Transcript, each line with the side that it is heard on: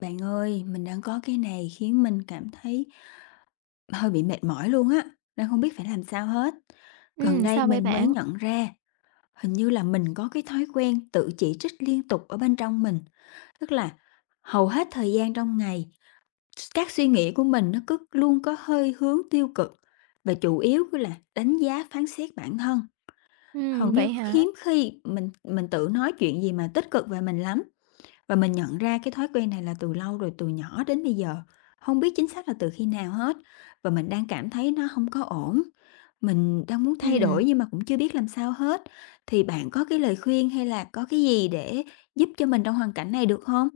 left: Bạn ơi, mình đang có cái này khiến mình cảm thấy hơi bị mệt mỏi luôn á, đang không biết phải làm sao hết. Gần đây
right: Sao vậy
left: mình mới
right: bạn?
left: nhận ra hình như là mình có cái thói quen tự chỉ trích liên tục ở bên trong mình, tức là hầu hết thời gian trong ngày, các suy nghĩ của mình nó cứ luôn có hơi hướng tiêu cực và chủ yếu cứ là đánh giá phán xét bản thân. Hầu
right: Vậy
left: như
right: hả?
left: hiếm khi mình tự nói chuyện gì mà tích cực về mình lắm, và mình nhận ra cái thói quen này là từ lâu rồi, từ nhỏ đến bây giờ, không biết chính xác là từ khi nào hết, và mình đang cảm thấy nó không có ổn. Mình đang muốn thay đổi
right: Ừm.
left: nhưng mà cũng chưa biết làm sao hết, thì bạn có cái lời khuyên hay là có cái gì để giúp cho mình trong hoàn cảnh này được không?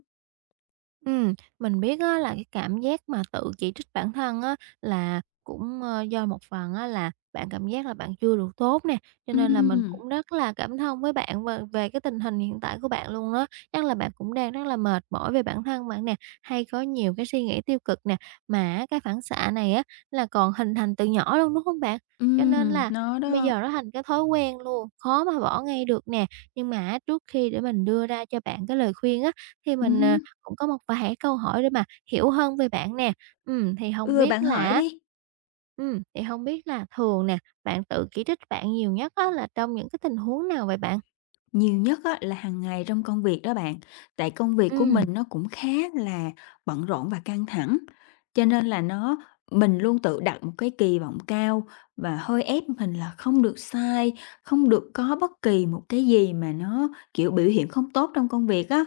right: Mình biết á là cái cảm giác mà tự chỉ trích bản thân á là cũng, do một phần á là bạn cảm giác là bạn chưa đủ tốt nè, cho nên là mình
left: Ừm,
right: cũng rất là cảm thông với bạn về về cái tình hình hiện tại của bạn luôn đó. Chắc là bạn cũng đang rất là mệt mỏi về bản thân bạn nè, hay có nhiều cái suy nghĩ tiêu cực nè, mà cái phản xạ này á là còn hình thành từ nhỏ luôn, đúng không bạn? Cho nên là
left: nó
right: bây giờ
left: đó.
right: nó thành cái thói quen luôn, khó mà bỏ ngay được nè. Nhưng mà á trước khi để mình đưa ra cho bạn cái lời khuyên á, thì mình,
left: Hứm.
right: cũng có một vài câu hỏi để mà hiểu hơn về bạn nè. Thì không
left: Ừ,
right: biết
left: bạn
right: là
left: hỏi
right: á
left: đi.
right: thì không biết là thường nè, bạn tự chỉ trích bạn nhiều nhất á là trong những cái tình huống nào vậy bạn?
left: Nhiều nhất á, là hàng ngày trong công việc đó bạn, tại công việc của
right: Ừm,
left: mình nó cũng khá là bận rộn và căng thẳng, cho nên là mình luôn tự đặt một cái kỳ vọng cao và hơi ép mình là không được sai, không được có bất kỳ một cái gì mà nó, kiểu, biểu hiện không tốt trong công việc á.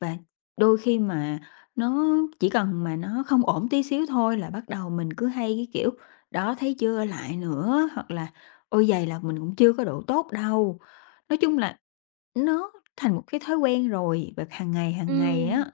left: Và đôi khi mà nó chỉ cần mà nó không ổn tí xíu thôi là bắt đầu mình cứ hay cái kiểu "Đó, thấy chưa? Lại nữa!" hoặc là "Ôi, vầy là mình cũng chưa có độ tốt đâu." Nói chung là nó thành một cái thói quen rồi, và hàng ngày
right: ừm.
left: á.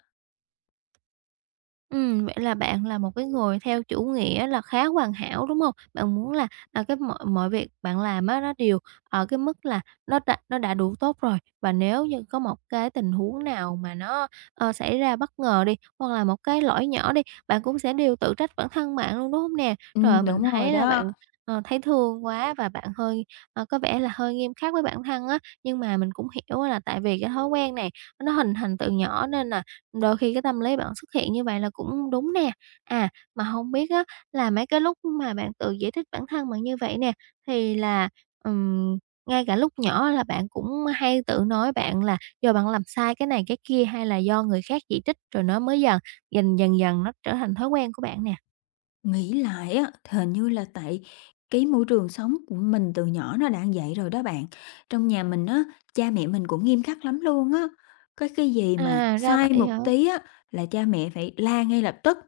right: Vậy là bạn là một cái người theo chủ nghĩa là khá hoàn hảo, đúng không? Bạn muốn là, cái mọi mọi việc bạn làm á, nó đều ở cái mức là nó đã đủ tốt rồi, và nếu như có một cái tình huống nào mà nó, xảy ra bất ngờ đi, hoặc là một cái lỗi nhỏ đi, bạn cũng sẽ đều tự trách bản thân bạn luôn, đúng không nè? Trời ơi, mình
left: Đúng rồi
right: thấy là
left: đó.
right: bạn, thấy thương quá và bạn hơi có vẻ là hơi nghiêm khắc với bản thân á, nhưng mà mình cũng hiểu là tại vì cái thói quen này nó hình thành từ nhỏ nên là đôi khi cái tâm lý bạn xuất hiện như vậy là cũng đúng nè. À, mà không biết á là mấy cái lúc mà bạn tự giải thích bản thân bạn như vậy nè, thì là, ừm, ngay cả lúc nhỏ là bạn cũng hay tự nói bạn là do bạn làm sai cái này cái kia, hay là do người khác chỉ trích rồi nó mới dần dần nó trở thành thói quen của bạn nè?
left: Nghĩ lại á, thì hình như là tại cái môi trường sống của mình từ nhỏ nó đã vậy rồi đó bạn. Trong nhà mình á, cha mẹ mình cũng nghiêm khắc lắm luôn á. Có cái gì mà
right: À, ra
left: sai
right: vậy
left: một
right: hả?
left: tí á, là cha mẹ phải la ngay lập tức.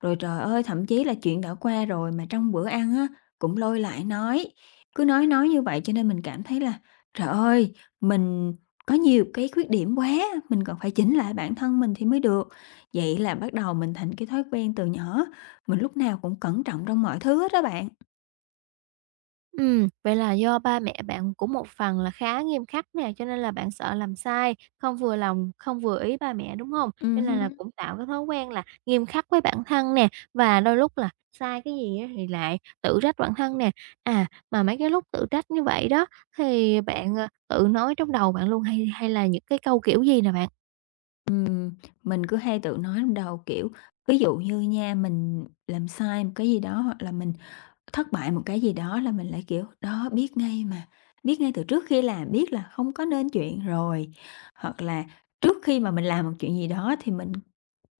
left: Rồi trời ơi, thậm chí là chuyện đã qua rồi mà trong bữa ăn á, cũng lôi lại nói. Cứ nói như vậy cho nên mình cảm thấy là trời ơi, mình có nhiều cái khuyết điểm quá, mình còn phải chỉnh lại bản thân mình thì mới được. Vậy là bắt đầu mình thành cái thói quen từ nhỏ, mình lúc nào cũng cẩn trọng trong mọi thứ hết á bạn.
right: Vậy là do ba mẹ bạn cũng một phần là khá nghiêm khắc nè, cho nên là bạn sợ làm sai, không vừa lòng, không vừa ý ba mẹ, đúng không? Cho nên là
left: Hứm.
right: cũng tạo cái thói quen là nghiêm khắc với bản thân nè, và đôi lúc là sai cái gì á thì lại tự trách bản thân nè. À, mà mấy cái lúc tự trách như vậy đó, thì bạn, tự nói trong đầu bạn luôn hay hay là những cái câu kiểu gì nè bạn?
left: Ừm, mình cứ hay tự nói trong đầu, kiểu, ví dụ như nha, mình làm sai một cái gì đó hoặc là mình thất bại một cái gì đó là mình lại, kiểu, đó, biết ngay mà, biết ngay từ trước khi làm, biết là không có nên chuyện rồi. Hoặc là trước khi mà mình làm một chuyện gì đó thì mình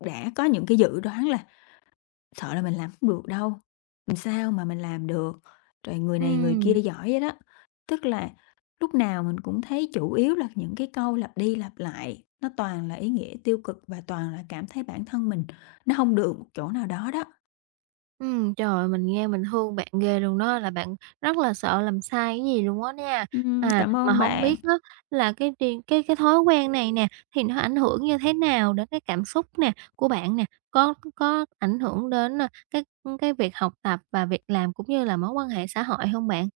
left: đã có những cái dự đoán là sợ là mình làm không được đâu, mình sao mà mình làm được, rồi người này người kia
right: Ừm.
left: giỏi vậy đó. Tức là lúc nào mình cũng thấy chủ yếu là những cái câu lặp đi lặp lại, nó toàn là ý nghĩa tiêu cực và toàn là cảm thấy bản thân mình nó không được một chỗ nào đó đó.
right: Ừ, trời ơi, mình nghe mình thương bạn ghê luôn đó, là bạn rất là sợ làm sai cái gì luôn á nha. À,
left: Cảm
right: mà
left: ơn
right: không
left: bạn.
right: biết đó là cái tri cái thói quen này nè, thì nó ảnh hưởng như thế nào đến cái cảm xúc nè, của bạn nè? Có ảnh hưởng đến, cái việc học tập và việc làm cũng như là mối quan hệ xã hội không bạn?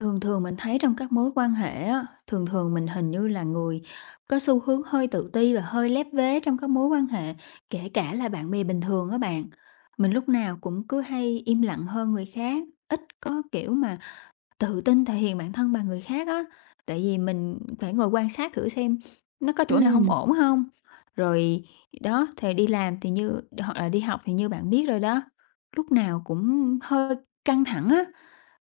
left: Thường thường mình thấy trong các mối quan hệ á, thường thường mình hình như là người có xu hướng hơi tự ti và hơi lép vế trong các mối quan hệ, kể cả là bạn bè bình thường á bạn. Mình lúc nào cũng cứ hay im lặng hơn người khác, ít có kiểu mà tự tin thể hiện bản thân bằng người khác á, tại vì mình phải ngồi quan sát thử xem nó có chỗ nào
right: Ừ.
left: không ổn không, rồi đó, thì đi làm thì như hoặc là đi học thì như bạn biết rồi đó, lúc nào cũng hơi căng thẳng á,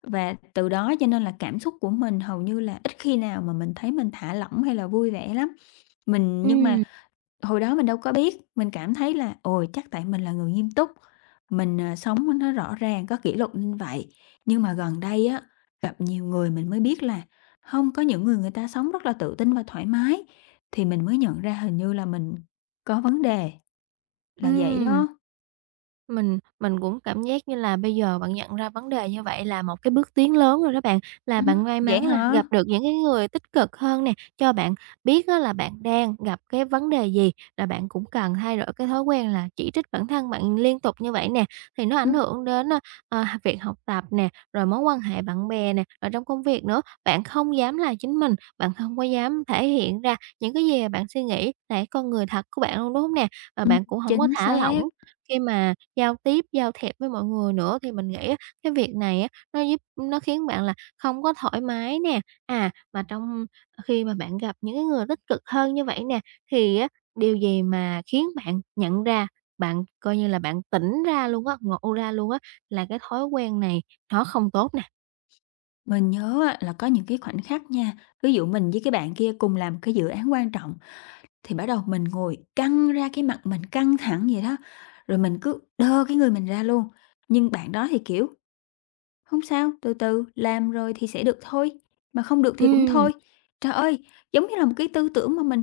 left: và từ đó cho nên là cảm xúc của mình hầu như là ít khi nào mà mình thấy mình thả lỏng hay là vui vẻ lắm. Mình
right: Ừ.
left: nhưng mà hồi đó mình đâu có biết, mình cảm thấy là, ôi, chắc tại mình là người nghiêm túc, mình sống nó rõ ràng, có kỷ luật như vậy. Nhưng mà gần đây á, gặp nhiều người mình mới biết là không có, những người người ta sống rất là tự tin và thoải mái, thì mình mới nhận ra hình như là mình có vấn đề, là
right: Ừ.
left: vậy đó.
right: Mình cũng cảm giác như là bây giờ bạn nhận ra vấn đề như vậy là một cái bước tiến lớn rồi đó bạn, là bạn may
left: Vậy
right: mắn là
left: hả?
right: gặp được những cái người tích cực hơn nè, cho bạn biết á là bạn đang gặp cái vấn đề gì, là bạn cũng cần thay đổi cái thói quen là chỉ trích bản thân bạn liên tục như vậy nè, thì nó ảnh
left: Ừm,
right: hưởng đến, việc học tập nè, rồi mối quan hệ bạn bè nè, rồi trong công việc nữa. Bạn không dám là chính mình, bạn không có dám thể hiện ra những cái gì bạn suy nghĩ là cái con người thật của bạn luôn, đúng hông nè? Và
left: ừm,
right: bạn cũng không có
left: chính
right: thả lỏng
left: xác.
right: khi mà giao tiếp, giao thiệp với mọi người nữa thì mình nghĩ á, cái việc này á, nó khiến bạn là không có thoải mái nè. À, mà khi mà bạn gặp những cái người tích cực hơn như vậy nè, thì á, điều gì mà khiến bạn nhận ra, bạn coi như là bạn tỉnh ra luôn á, ngộ ra luôn á, là cái thói quen này nó không tốt nè?
left: Mình nhớ á là có những cái khoảnh khắc nha, ví dụ mình với cái bạn kia cùng làm cái dự án quan trọng, thì bắt đầu mình ngồi căng ra, cái mặt mình căng thẳng vậy đó, rồi mình cứ đơ cái người mình ra luôn. Nhưng bạn đó thì, kiểu, "Không sao, từ từ, làm rồi thì sẽ được thôi, mà không được thì cũng
right: Ừm,
left: thôi." Trời ơi, giống như là một cái tư tưởng mà mình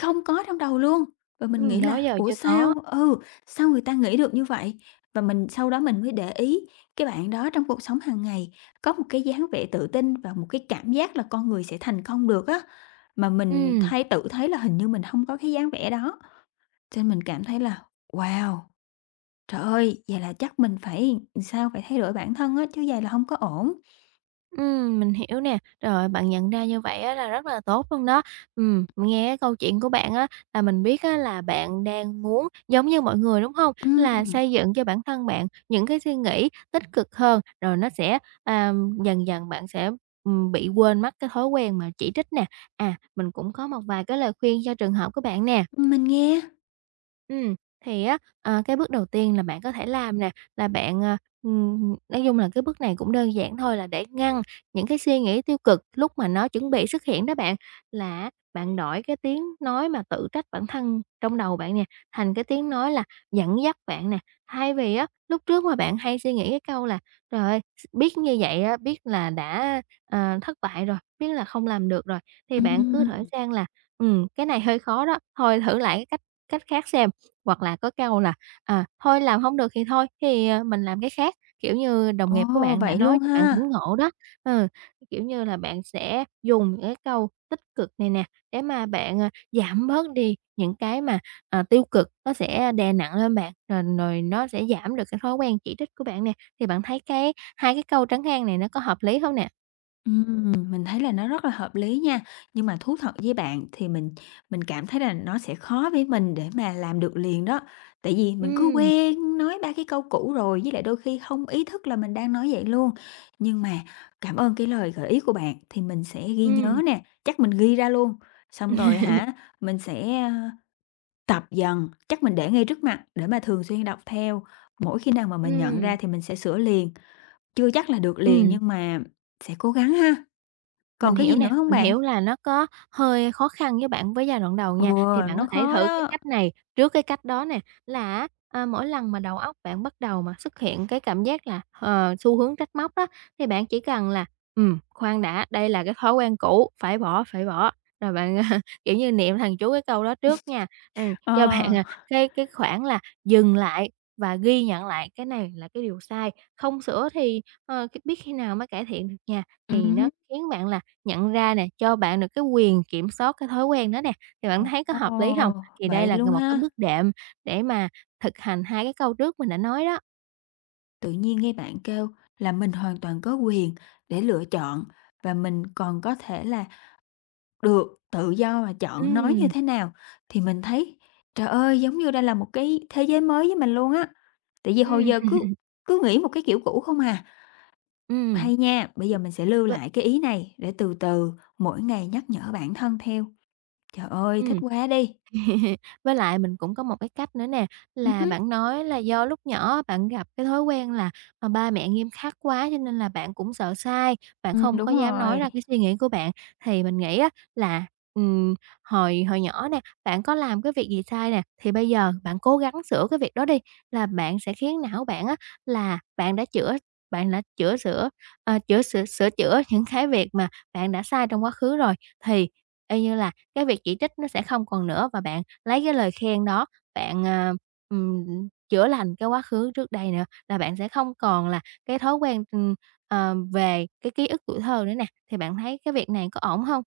left: không có trong đầu luôn. Và mình nghĩ
right: Đó
left: là
right: giờ
left: "Ủa
right: chưa
left: sao?
right: có.
left: Ừ, sao người ta nghĩ được như vậy?" Và sau đó mình mới để ý cái bạn đó trong cuộc sống hàng ngày có một cái dáng vẻ tự tin và một cái cảm giác là con người sẽ thành công được á, mà mình
right: Ừm.
left: thấy, tự thấy là hình như mình không có cái dáng vẻ đó. Cho nên mình cảm thấy là "Wow, trời ơi, vậy là chắc mình phải sao, phải thay đổi bản thân á, chứ vầy là không có ổn."
right: Mình hiểu nè. Rồi, bạn nhận ra như vậy á là rất là tốt luôn đó. Nghe cái câu chuyện của bạn á là mình biết á là bạn đang muốn giống như mọi người, đúng không? Là
left: Ừm,
right: xây dựng cho bản thân bạn những cái suy nghĩ tích cực hơn, rồi nó sẽ, à, dần dần bạn sẽ, bị quên mất cái thói quen mà chỉ trích nè. À, mình cũng có một vài cái lời khuyên cho trường hợp của bạn nè.
left: mình nghe.
right: Ừm, thì á, cái bước đầu tiên là bạn có thể làm nè, là bạn, nói chung là cái bước này cũng đơn giản thôi, là để ngăn những cái suy nghĩ tiêu cực lúc mà nó chuẩn bị xuất hiện đó bạn, là bạn đổi cái tiếng nói mà tự trách bản thân trong đầu bạn nè, thành cái tiếng nói là dẫn dắt bạn nè. Thay vì á, lúc trước mà bạn hay suy nghĩ cái câu là "Trời ơi, biết như vậy á, biết là đã, thất bại rồi, biết là không làm được rồi", thì bạn cứ đổi
left: Ừm,
right: sang là cái này hơi khó đó, thôi thử lại cái cách cách khác xem." Hoặc là có câu là, "Thôi làm không được thì thôi, thì, mình làm cái khác." Kiểu như, đồng nghiệp của
left: ồ,
right: bạn đã
left: vậy luôn
right: nói cho bạn tỉnh
left: ha.
right: ngộ đó. Ừ, kiểu như là, bạn sẽ dùng những cái câu tích cực này nè, để mà bạn, giảm bớt đi những cái mà, tiêu cực nó sẽ đè nặng lên bạn, rồi rồi nó sẽ giảm được cái thói quen chỉ trích của bạn nè. Thì bạn thấy cái hai cái câu trắng an này nó có hợp lý không nè?
left: Mình thấy là nó rất là hợp lý nha, nhưng mà thú thật với bạn thì mình cảm thấy là nó sẽ khó với mình để mà làm được liền đó. Tại vì mình cứ
right: Ừm,
left: quen nói 3 cái câu cũ rồi, với lại đôi khi không ý thức là mình đang nói vậy luôn. Nhưng mà cảm ơn cái lời gợi ý của bạn, thì mình sẽ ghi nhớ
right: ừm,
left: nè, chắc mình ghi ra luôn, xong
right: ừm,
left: rồi hả, mình sẽ, tập dần, chắc mình để ngay trước mặt để mà thường xuyên đọc theo. Mỗi khi nào mà mình nhận ra thì mình sẽ sửa liền, chưa chắc là được liền
right: ừm.
left: nhưng mà sẽ cố gắng ha.
right: Mình
left: Còn cái gì
right: hiểu nè,
left: nữa hông
right: mình
left: bạn?
right: hiểu là nó có hơi khó khăn với bạn với giai đoạn đầu
left: Ừ,
right: nha, thì bạn
left: nó
right: có thể
left: khó
right: thử cái
left: đó.
right: cách này trước cái cách đó nè, là mỗi lần mà đầu óc bạn bắt đầu mà xuất hiện cái cảm giác là, xu hướng trách móc đó, thì bạn chỉ cần là khoan đã, đây là cái thói quen cũ, phải bỏ, phải bỏ." Rồi bạn, kiểu như, niệm thằng chú cái câu đó trước nha,
left: Ờ.
right: cho bạn, cái khoảng là dừng lại và ghi nhận lại cái này là cái điều sai, không sửa thì, biết khi nào mới cải thiện được nha. Thì nó
left: Hứm.
right: khiến bạn là nhận ra nè, cho bạn được cái quyền kiểm soát cái thói quen đó nè, thì bạn thấy có hợp lý hông?
left: Ồ,
right: Thì đây
left: vậy
right: là
left: luôn
right: một cái
left: ha.
right: bước đệm để mà thực hành hai cái câu trước mình đã nói đó.
left: Tự nhiên nghe bạn kêu là mình hoàn toàn có quyền để lựa chọn và mình còn có thể là được tự do mà chọn nói như
right: Ừm,
left: thế nào, thì mình thấy, trời ơi, giống như đây là một cái thế giới mới với mình luôn á. Tại vì hồi
right: ừm,
left: giờ cứ cứ nghĩ một cái kiểu cũ không à.
right: ừm,
left: Hay nha, bây giờ mình sẽ lưu
right: v
left: lại cái ý này để từ từ mỗi ngày nhắc nhở bản thân theo. Trời ơi, thích
right: ừm.
left: quá đi!
right: Với lại mình cũng có một cái cách nữa nè, là
left: Ừm.
right: bạn nói là do lúc nhỏ bạn gặp cái thói quen là, mà ba mẹ nghiêm khắc quá cho nên là bạn cũng sợ sai, bạn không
left: Đúng
right: có dám nói
left: rồi.
right: ra cái suy nghĩ của bạn. Thì mình nghĩ á là, ừm, hồi hồi nhỏ nè, bạn có làm cái việc gì sai nè, thì bây giờ bạn cố gắng sửa cái việc đó đi, là bạn sẽ khiến não bạn á là bạn đã chữa sửa, ờ, chữa sửa sửa chữa những cái việc mà bạn đã sai trong quá khứ rồi, thì y như là cái việc chỉ trích nó sẽ không còn nữa và bạn lấy cái lời khen đó, bạn, ừm, chữa lành cái quá khứ trước đây nữa, là bạn sẽ không còn là cái thói quen, về cái ký ức tuổi thơ nữa nè, thì bạn thấy cái việc này có ổn không?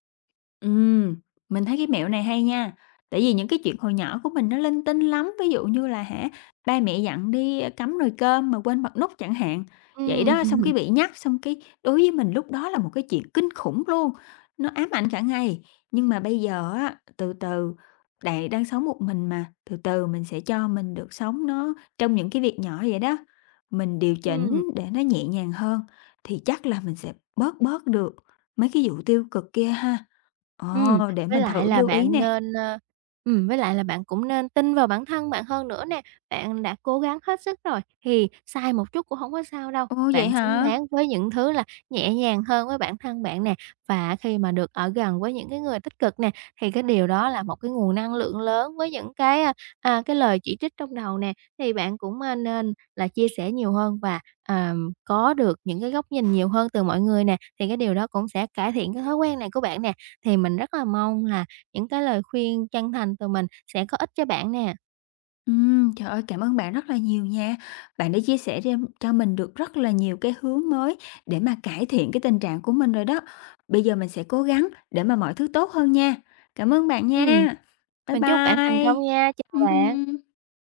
left: Ừm, mình thấy cái mẹo này hay nha. Tại vì những cái chuyện hồi nhỏ của mình nó linh tinh lắm, ví dụ như là hả, ba mẹ dặn đi, cắm nồi cơm mà quên bật nút chẳng hạn. Vậy
right: Ừm,
left: đó, xong cái bị nhắc, xong cái đối với mình lúc đó là một cái chuyện kinh khủng luôn, nó ám ảnh cả ngày. Nhưng mà bây giờ á, từ từ, đang sống một mình mà, từ từ mình sẽ cho mình được sống nó trong những cái việc nhỏ vậy đó, mình điều chỉnh
right: ừm.
left: để nó nhẹ nhàng hơn, thì chắc là mình sẽ bớt bớt được mấy cái vụ tiêu cực kia ha.
right: Ừm,
left: Ờ, để
right: với
left: mình
right: lại
left: thử
right: là
left: lưu ý
right: bạn
left: nè.
right: nên, ơ với lại là bạn cũng nên tin vào bản thân bạn hơn nữa nè. Bạn đã cố gắng hết sức rồi, thì sai một chút cũng hổng có sao đâu.
left: Ồ, vậy
right: Bạn xứng
left: hả?
right: đáng với những thứ là nhẹ nhàng hơn với bản thân bạn nè. Và khi mà được ở gần với những cái người tích cực nè, thì cái điều đó là một cái nguồn năng lượng lớn với những cái, cái lời chỉ trích trong đầu nè, thì bạn cũng, nên là chia sẻ nhiều hơn và, có được những cái góc nhìn nhiều hơn từ mọi người nè, thì cái điều đó cũng sẽ cải thiện cái thói quen này của bạn nè. Thì mình rất là mong là những cái lời khuyên chân thành từ mình sẽ có ích cho bạn nè.
left: Trời ơi, cảm ơn bạn rất là nhiều nha. Bạn đã chia sẻ thêm cho mình được rất là nhiều cái hướng mới để mà cải thiện cái tình trạng của mình rồi đó. Bây giờ mình sẽ cố gắng để mà mọi thứ tốt hơn nha. Cảm ơn bạn
right: Ừm,
left: nha. Bye
right: mình chúc bạn thành
left: bye.
right: công nha, chào bạn.
left: Ừm.